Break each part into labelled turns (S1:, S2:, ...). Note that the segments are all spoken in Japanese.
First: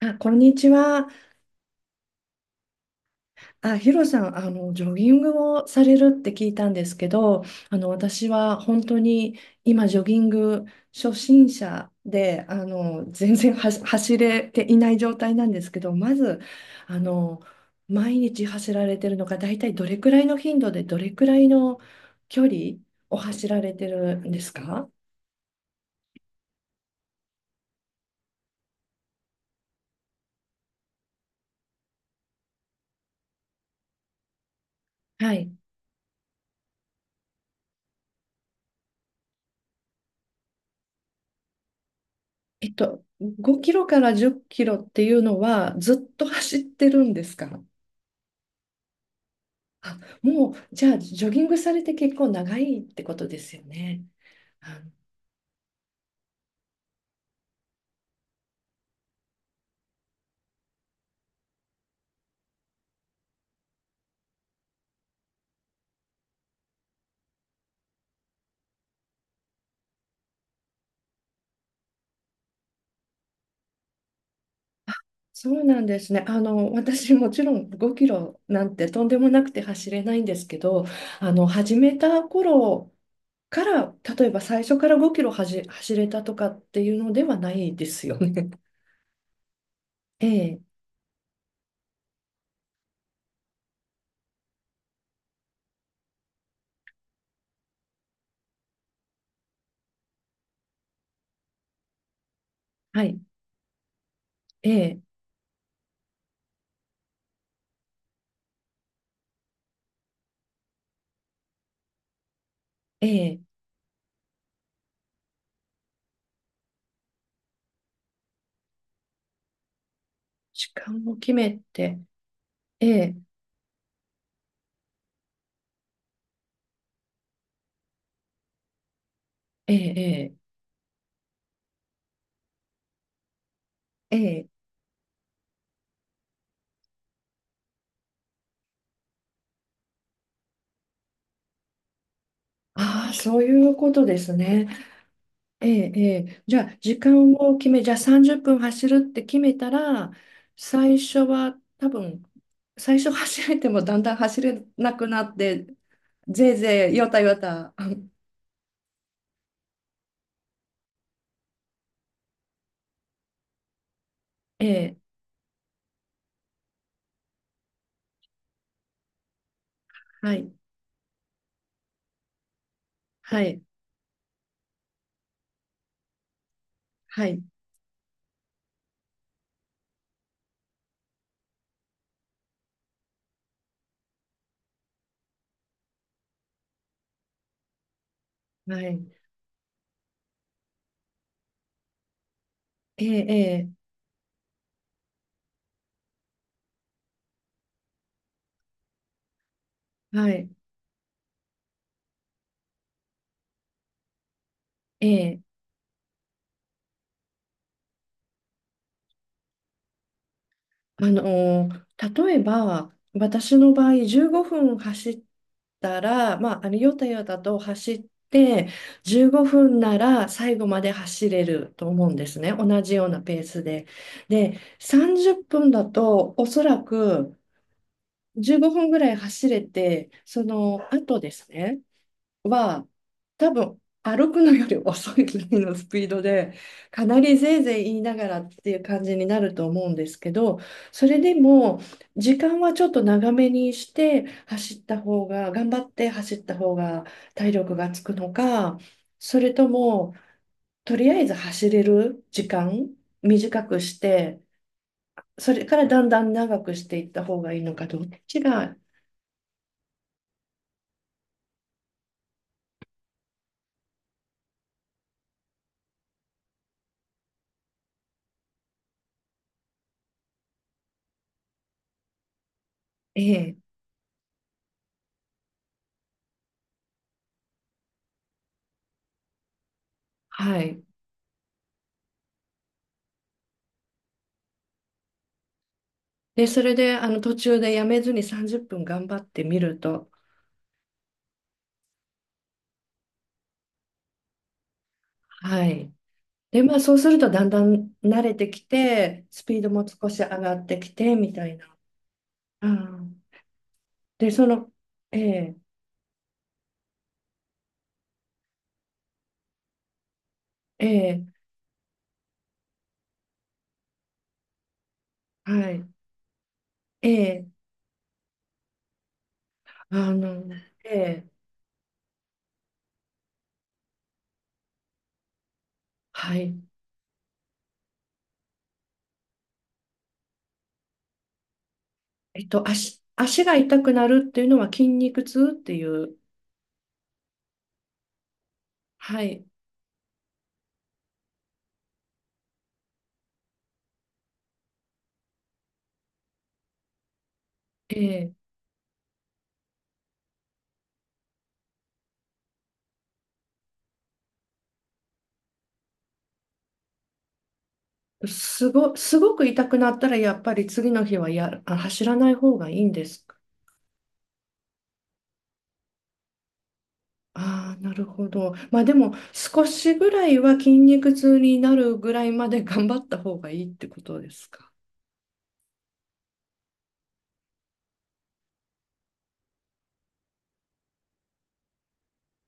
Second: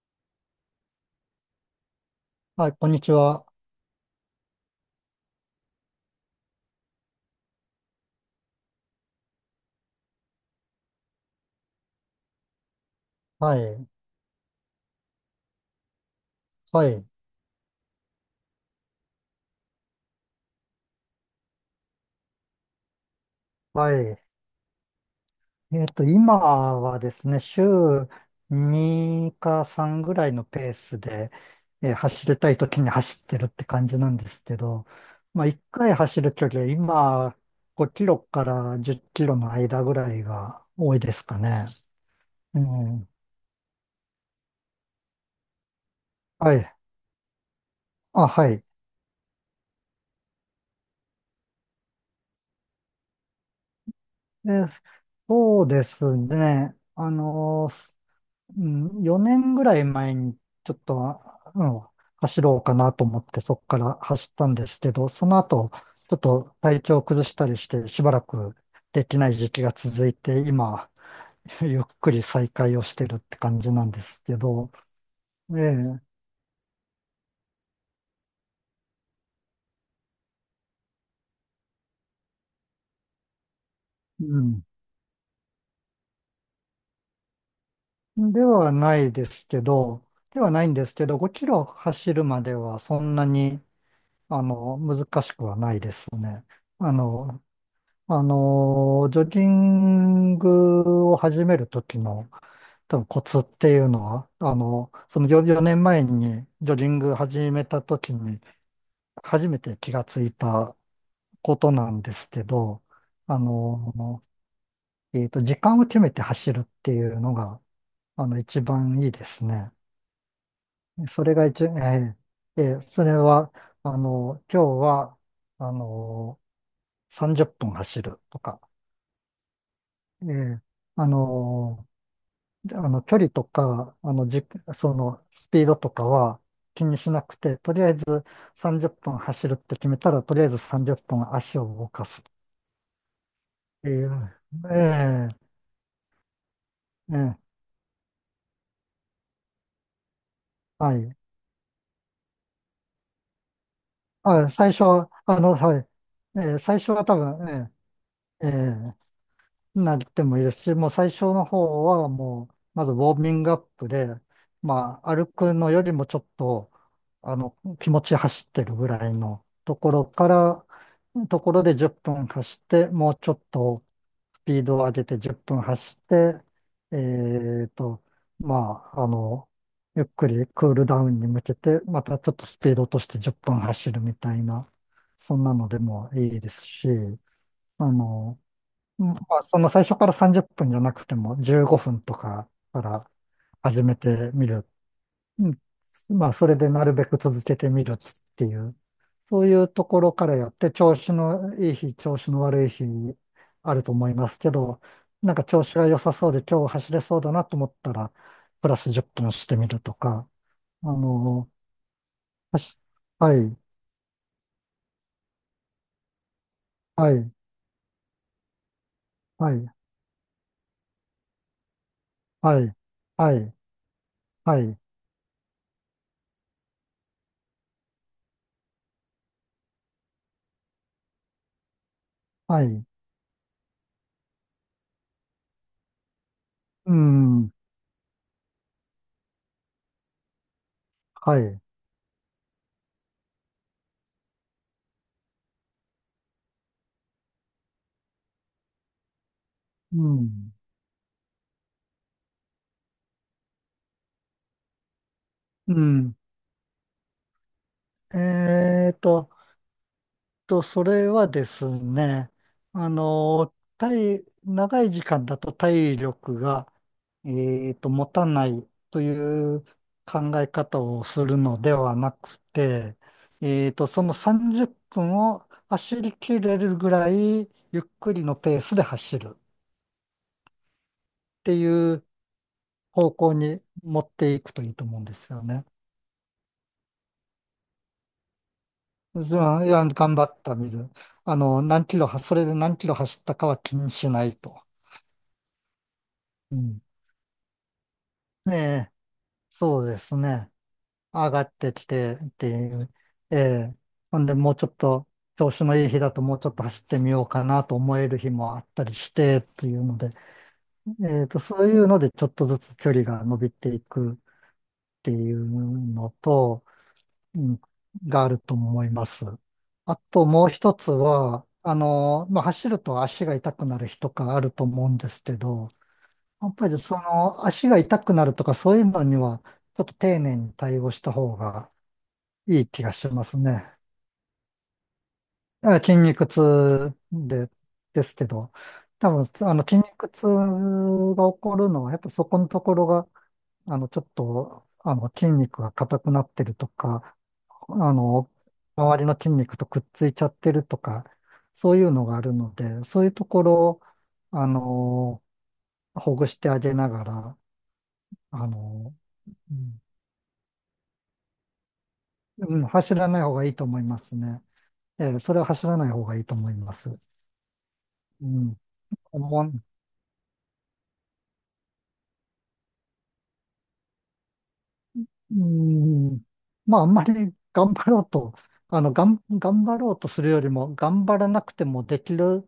S1: あ、こんにちは。
S2: はい、こんにちは。
S1: あ、ヒロさん、ジョギングをされるって聞いたんですけど、私は本当に今、ジョギング初心者で、全然
S2: はい、
S1: 走れていない状態なんですけど、まず、
S2: は
S1: あ
S2: い、
S1: の、毎日走られてるのが、大体どれくらいの頻度で、どれくらいの距離を走られて
S2: は
S1: る
S2: い。
S1: んですか？
S2: 今はですね、週2か3ぐらいのペースで、走りたい時に走ってるって感じなんですけど、
S1: は
S2: まあ、
S1: い。
S2: 1回走る距離は今、5キロから10キロの間ぐらいが多いですかね。うん。
S1: 5キロから10キロっていうのは、ずっと
S2: は
S1: 走っ
S2: い。
S1: てるんですか？
S2: あ、はい。
S1: あ、もう、じゃあ、ジョギングされて結構長いってことですよね。
S2: で
S1: あ、
S2: そうですね。うん、4年ぐらい前にちょっと、うん、走ろうかなと思ってそこから走ったんですけど、その後、ちょっと体調を崩したりしてしばらくできない時期が続いて、今、ゆっくり再開をしてるって感じなんですけど、
S1: そ
S2: え
S1: うなんで
S2: え、
S1: すね。私もちろん5キロなんてとんでもなくて走れないんですけど、始めた頃から、
S2: う
S1: 例えば
S2: ん。
S1: 最初から5キロ走れたとかっていうのではないですよ
S2: で
S1: ね。
S2: は ないですけど、
S1: え
S2: では
S1: え、
S2: ないんですけど、5キロ走るまではそんなに、難しくはないですね。あの、ジョギングを始めるときの多
S1: は
S2: 分
S1: い、
S2: コツっていうのは、
S1: ええ、
S2: その4年前にジョギング始めたときに初めて気がついたことなんですけど、
S1: え
S2: あ
S1: え、
S2: の時間を決めて走るっていうのが、一番いいですね。
S1: 時間を
S2: そ
S1: 決
S2: れが
S1: め
S2: 一、え
S1: て、
S2: ーえー
S1: え
S2: それ
S1: え、
S2: は、今日は、あの30分走るとか、
S1: え
S2: え
S1: え、
S2: ーあの距離とか、あ
S1: ええ、
S2: の、
S1: え
S2: じ、
S1: え、
S2: その、スピードとかは気にしなくて、とりあえず30分走るって決めたら、とりあえず30分足を動かすっ
S1: ああ、そういう
S2: て
S1: こと
S2: い
S1: です
S2: う。
S1: ね。
S2: ええ
S1: ええ、ええ、
S2: ええ、
S1: じゃあ30分走るって決めたら、
S2: は
S1: 最
S2: い。
S1: 初は多分、最初走れてもだんだん走
S2: あ、
S1: れ
S2: 最初
S1: なく
S2: は、
S1: なって、
S2: はい。え
S1: ぜい
S2: え、最
S1: ぜ
S2: 初
S1: い、
S2: は
S1: よ
S2: 多
S1: たよ
S2: 分、
S1: た。
S2: ええええ、なってもいいですし、もう最初の方はもう、まずウォーミングアップで、
S1: ええ、
S2: まあ、歩くのよりもちょっと、気持ち走ってるぐらいのところか
S1: はい、
S2: ら、ところで10分走って、もうちょっ
S1: はい、
S2: とスピードを上げて10分走って、
S1: はい、
S2: えっと、まあ、ゆっくりクールダウンに向けて、またちょっとスピード落として10分走るみたいな、そんなのでもいいですし、あの、
S1: はい、
S2: まあ、最初から30分じゅっぷんじゃなくても15分とかか
S1: え
S2: ら
S1: え、え
S2: 始めてみる。うん、まあ、それでなるべく続けてみるっていう、そういうところ
S1: え、
S2: か
S1: は
S2: らや
S1: い、
S2: って、調子のいい日、調子の悪い日あると思いますけど、
S1: え
S2: なん
S1: え。
S2: か調子が良さそうで今日走れそうだなと思ったら、プラス10分してみるとか、あ
S1: あ
S2: の、
S1: のー例え
S2: はし
S1: ば
S2: は
S1: 私
S2: い、
S1: の場合15分走ったら、まあ、ヨタ
S2: は
S1: ヨ
S2: い、
S1: タと走って15
S2: はい、
S1: 分なら最後まで走れると思うんですね、
S2: はい、
S1: 同じような
S2: は
S1: ペー
S2: い、
S1: スで。で、
S2: はい、
S1: 30分だとおそらく15分ぐらい走れて、その後ですね
S2: はい、
S1: は、多分歩くのより遅いぐらいのスピードで、
S2: う
S1: かなり
S2: ん、
S1: ぜいぜい言いながらっていう感じになると思うんですけど、それで
S2: はい、
S1: も、時間はちょっと長めにして走った方が、頑張って走った方が体力がつくのか、それと
S2: う
S1: も、
S2: ん。
S1: とりあえず走れる時間短くして、それ
S2: う
S1: からだん
S2: ん。
S1: だん長くしていった方がいいのか、どっちが、
S2: えーと、それはですね、あの、長い時間だと体力が、え持たないという考え方をするのではなくて、
S1: ええ、
S2: その30分を走り切れるぐらいゆっくりのペースで走るっ
S1: はい。
S2: ていう方向に持っていくといいと思うんですよね。
S1: で、それで、途中でやめずに30分頑張っ
S2: じ
S1: てみ
S2: ゃあ、い
S1: る
S2: や、
S1: と、
S2: 頑張ったみる。あの、何キロは、それで何キロ走ったかは気にしないと。
S1: はい。
S2: う
S1: で、まあ、
S2: ん。
S1: そうするとだんだん慣れて
S2: え
S1: き
S2: え、
S1: て、スピード
S2: そ
S1: も
S2: うで
S1: 少
S2: す
S1: し上
S2: ね。
S1: がってきて、
S2: 上
S1: み
S2: が
S1: た
S2: っ
S1: い
S2: て
S1: な。
S2: きてってい
S1: う
S2: う。
S1: ん、
S2: ええ。ほん
S1: で、
S2: で、
S1: そ
S2: もうちょ
S1: の、
S2: っと、
S1: え
S2: 調
S1: え、
S2: 子のいい日だともうちょっと走ってみようかなと思える日もあったりして、というので、
S1: ええ、
S2: そういうのでちょっとずつ距離が伸びていくっていう
S1: はい、
S2: のと、う
S1: ええ、
S2: ん、があると思います。あと
S1: あ
S2: もう一
S1: の、
S2: つ
S1: ええ、
S2: は、まあ、走ると足が痛くなる日とかあると思うんですけど、
S1: は
S2: やっ
S1: い。
S2: ぱりその足が痛くなるとかそういうのにはちょっと丁寧に対応した方がいい気がします
S1: 足が
S2: ね。
S1: 痛くなるっていうのは筋肉痛って
S2: あ、
S1: い
S2: 筋
S1: う、
S2: 肉痛ですけど、多
S1: は
S2: 分
S1: い、
S2: 筋肉痛が起こるのはやっぱそこのところがちょっと筋肉が硬くなってるとか、あの
S1: ええ、
S2: 周りの筋肉とくっついちゃってるとか、そういうのがあるので、そういうところをあのほぐしてあげながら、あの
S1: すごく
S2: う
S1: 痛く
S2: ん、
S1: なったら、やっぱり次の日は走らない方
S2: うん、
S1: がいいん
S2: 走
S1: で
S2: らない
S1: す？
S2: 方がいいと思いますね。ええ、それは走らない方がいいと思います。
S1: ああ、なる
S2: う
S1: ほど。
S2: ん。
S1: まあでも、
S2: もう、
S1: 少しぐらいは筋肉痛になるぐらいまで頑張った方がいいってことですか。
S2: うん、まあ、あんまり頑張ろうと、頑張ろうとするよりも、頑張らなくてもできる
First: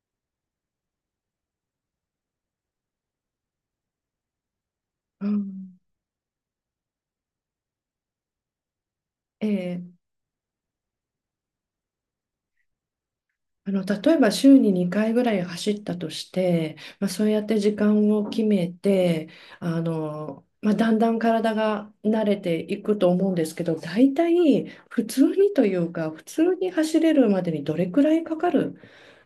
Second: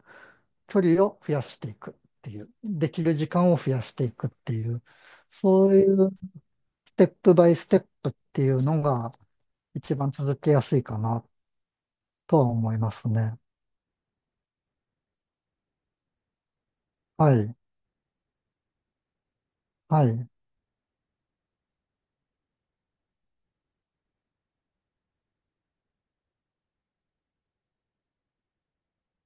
S2: 距離を増やしていくっていう、できる時間を増やしていくっていう、
S1: う
S2: そう
S1: ん、
S2: いうステップバイステップっていうのが
S1: ええ、
S2: 一番続けやすいかなとは思いますね。
S1: 例えば週に2回ぐらい走ったとして、まあ、そう
S2: は
S1: やっ
S2: い。
S1: て時間を決めて、
S2: はい。
S1: まあ、だんだん体が慣れていくと思うんですけど、大体普通にというか、普通に走れるまでにどれくらいかかる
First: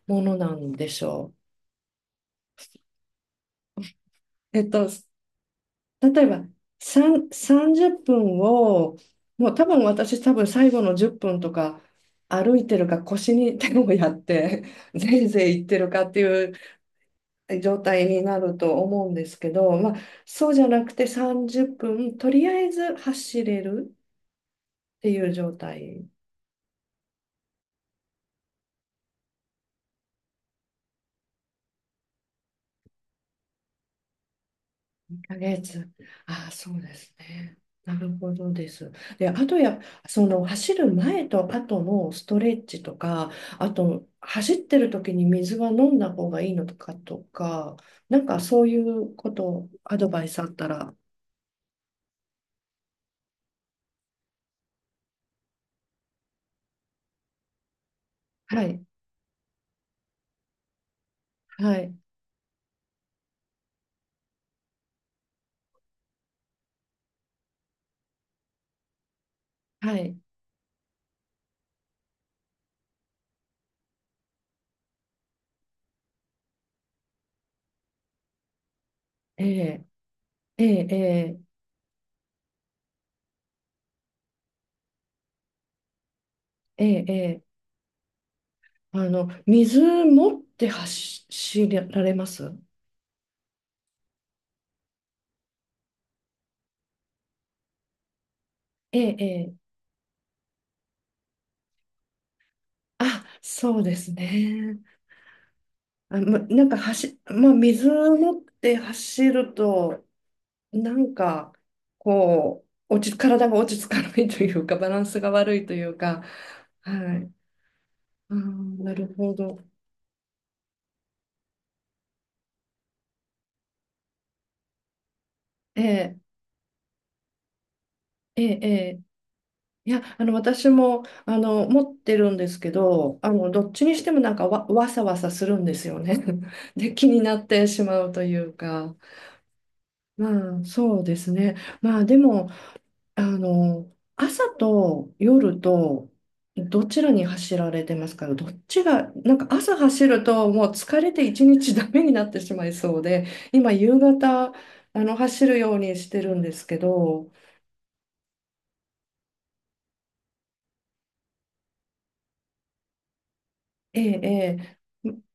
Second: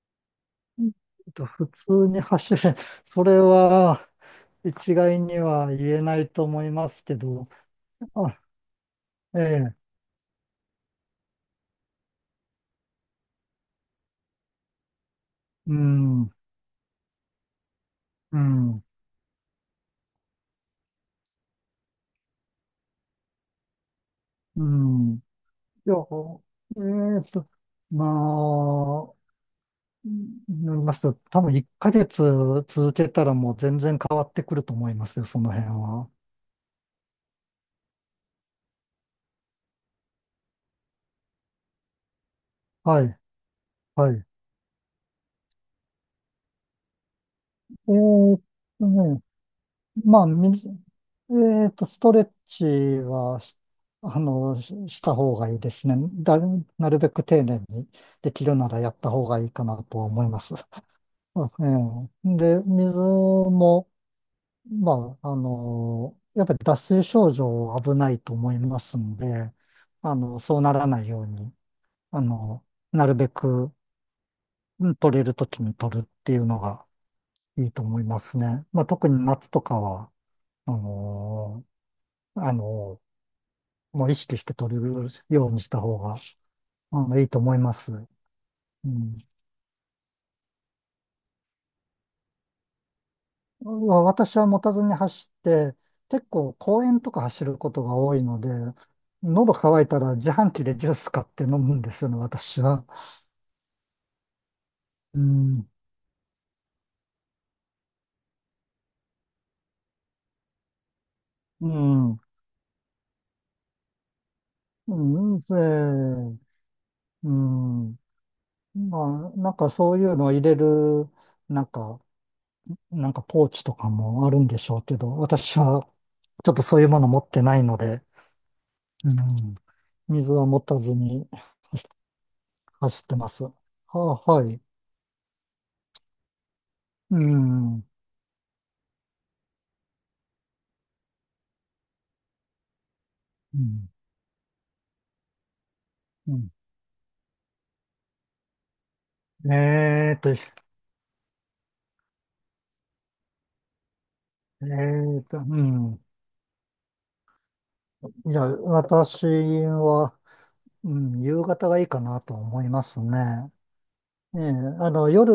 S1: ものなんでしょ
S2: う普通に走る、それは、
S1: う。
S2: 一概には言えな
S1: 例え
S2: い
S1: ば、
S2: と思いますけど、
S1: 30
S2: あ、
S1: 分を、
S2: え
S1: もう多
S2: え、
S1: 分私多分最後の10分とか歩いてるか腰に手をやって、ぜいぜい行っ
S2: う
S1: てるかって
S2: ん、
S1: いう状態にな
S2: う
S1: ると
S2: ん、
S1: 思うんですけど、まあ、そうじゃなくて30分、とりあえず走れる
S2: う
S1: って
S2: ん。
S1: い
S2: い
S1: う状
S2: や、
S1: 態。
S2: ーと、まあ、うんなりますと、多分1ヶ月続けたらもう全然変わってくると思いますよ、
S1: ヶ
S2: その辺
S1: 月。
S2: は。
S1: ああ、そうですね。なるほどです。で、あとその走る前と後のストレッチと
S2: はい、
S1: か、あと
S2: はい。
S1: 走ってる時に水は飲んだ方がいいのとかとか、
S2: え
S1: なんか
S2: ー
S1: そうい
S2: と
S1: う
S2: ね、
S1: こと、アド
S2: ま
S1: バ
S2: あ、
S1: イスあっ
S2: み
S1: た
S2: ず、
S1: ら、
S2: えーと、ストレッチはし、あの、しした方がいいですね。なるべく丁寧にできる
S1: は
S2: なら
S1: い、
S2: やった方がいいかなとは思います。あ、
S1: はい、
S2: ええ、で、水も、まあ、やっぱり脱水症状は危ないと思いますんで、
S1: はい、
S2: そうならないように、あの、なるべくうん取れるときに取るっていうのがいいと思いますね。まあ、特に
S1: え
S2: 夏とか
S1: え、
S2: は、
S1: え
S2: あ
S1: え、ええ、
S2: の、あの、もう意識して取るようにした方が、
S1: ええ、
S2: いいと
S1: え
S2: 思
S1: え、
S2: います。うん
S1: 水持って走られます？
S2: わ私は持たずに走って、結構公園とか走ることが多いので、
S1: ええ、え
S2: 喉
S1: え、
S2: 乾いたら自販機でジュース買って飲むんですよね、私は。
S1: あ、そうですね。
S2: うん、
S1: あ、ま、なんかまあ、水を持って走ると、なんか、
S2: うん、
S1: こう、体が落ち着かないというか、バ
S2: う
S1: ランスが
S2: ん、で、
S1: 悪いというか、は
S2: う
S1: い。
S2: ん、
S1: あー、なる
S2: ま
S1: ほ
S2: あ、なん
S1: ど。
S2: かそういうのを入れる、なんか、なんかポーチとかもあるんでしょうけど、私
S1: え
S2: は
S1: え、
S2: ちょっとそういうもの持ってないので、
S1: ええ、ええ。
S2: うん、
S1: いや、
S2: 水は持
S1: 私
S2: たず
S1: も、
S2: に
S1: 持ってるんですけ
S2: 走って
S1: ど、
S2: ます。は
S1: どっちにしてもな
S2: あ、
S1: ん
S2: は
S1: か
S2: い。
S1: わさわさするんですよね。で、気
S2: う
S1: になって
S2: ん、う
S1: し
S2: ん、
S1: まうというか、まあ、そうですね。まあ、でも、朝と夜と
S2: うん、
S1: どちらに走られてますか？どっちが、なんか朝走
S2: えーっ
S1: る
S2: と、え
S1: ともう疲れて一日ダメになってしまいそうで、今夕方、
S2: う
S1: 走るように
S2: ん。
S1: してるんですけど、
S2: いや、私は、うん、夕方がいいかなと思いますね。
S1: ええ、
S2: ええ、
S1: ええ、
S2: 夜、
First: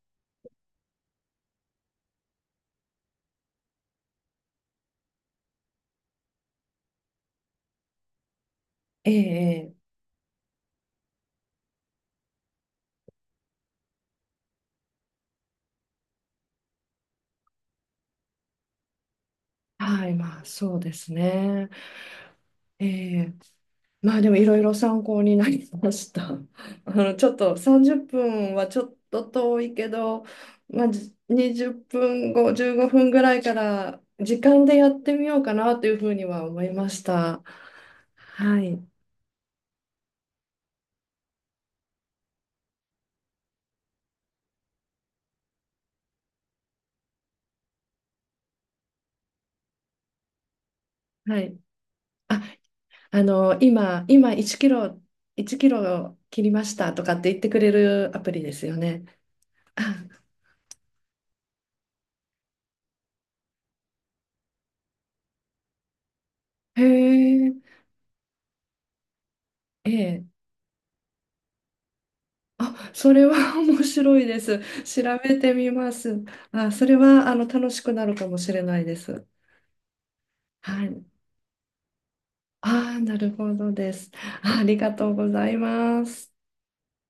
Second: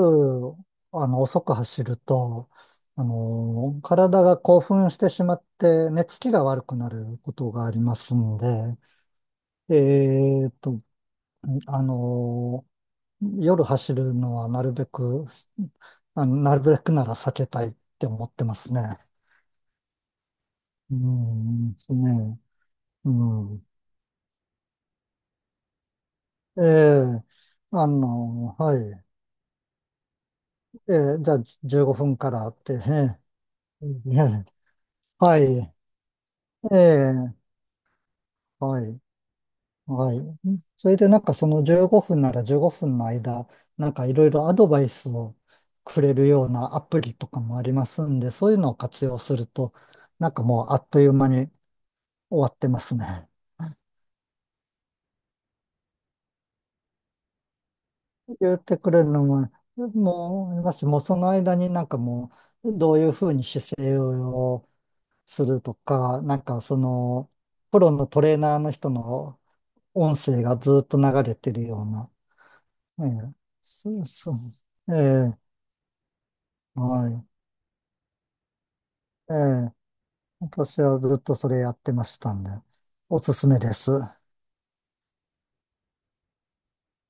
S2: 遅く走ると、体が興奮してしまって、寝つきが悪くなることがありますんで、
S1: ええ、ええ、
S2: えーっと、あの、夜走るのはなるべく、なるべくなら避けたいって思ってますね。
S1: はい、まあそうで
S2: う
S1: すね。
S2: ん、ですね。
S1: え
S2: う
S1: え、
S2: ん。
S1: まあでもいろいろ参考になりました。
S2: ええ、
S1: ちょっと30分は
S2: は
S1: ちょっ
S2: い。
S1: と遠いけど、まあ、
S2: ええ、じゃあ、
S1: 20
S2: 15
S1: 分
S2: 分から
S1: 後、
S2: って、
S1: 15分
S2: え
S1: ぐらいか
S2: え、
S1: ら時
S2: ね、
S1: 間でやってみ
S2: は
S1: ようか
S2: い。
S1: なというふうには思い
S2: え
S1: ました。
S2: え、
S1: はい。
S2: はい。はい。それで、なんかその15分なら15分の間、なんかいろいろアドバイスをくれるようなアプリとかもありますんで、そういうのを活用すると、なんかもうあっという間
S1: は
S2: に
S1: い。
S2: 終
S1: あ、
S2: わってますね。
S1: 今1キロ、1キロ切りましたとかって言ってくれるアプリで
S2: 言っ
S1: すよ
S2: てくれ
S1: ね。
S2: るのも、
S1: あ、
S2: もう、もしもうその間になんかもう、どういうふうに姿勢をするとか、なんかそ
S1: へ
S2: の、
S1: え、
S2: プロのトレーナーの人の
S1: え
S2: 音
S1: え。
S2: 声がずっと流れてるような。
S1: あ、それ
S2: ええ、
S1: は 面
S2: そう
S1: 白い
S2: そう。
S1: です。
S2: え
S1: 調べ
S2: え、
S1: てみます。あ、それ
S2: はい。
S1: は楽しくなるかもしれないです。
S2: ええ、私
S1: は
S2: は
S1: い。
S2: ずっとそれやってましたんで、
S1: ああ、な
S2: おす
S1: る
S2: す
S1: ほ
S2: め
S1: ど
S2: です。
S1: です。ありがとうございます。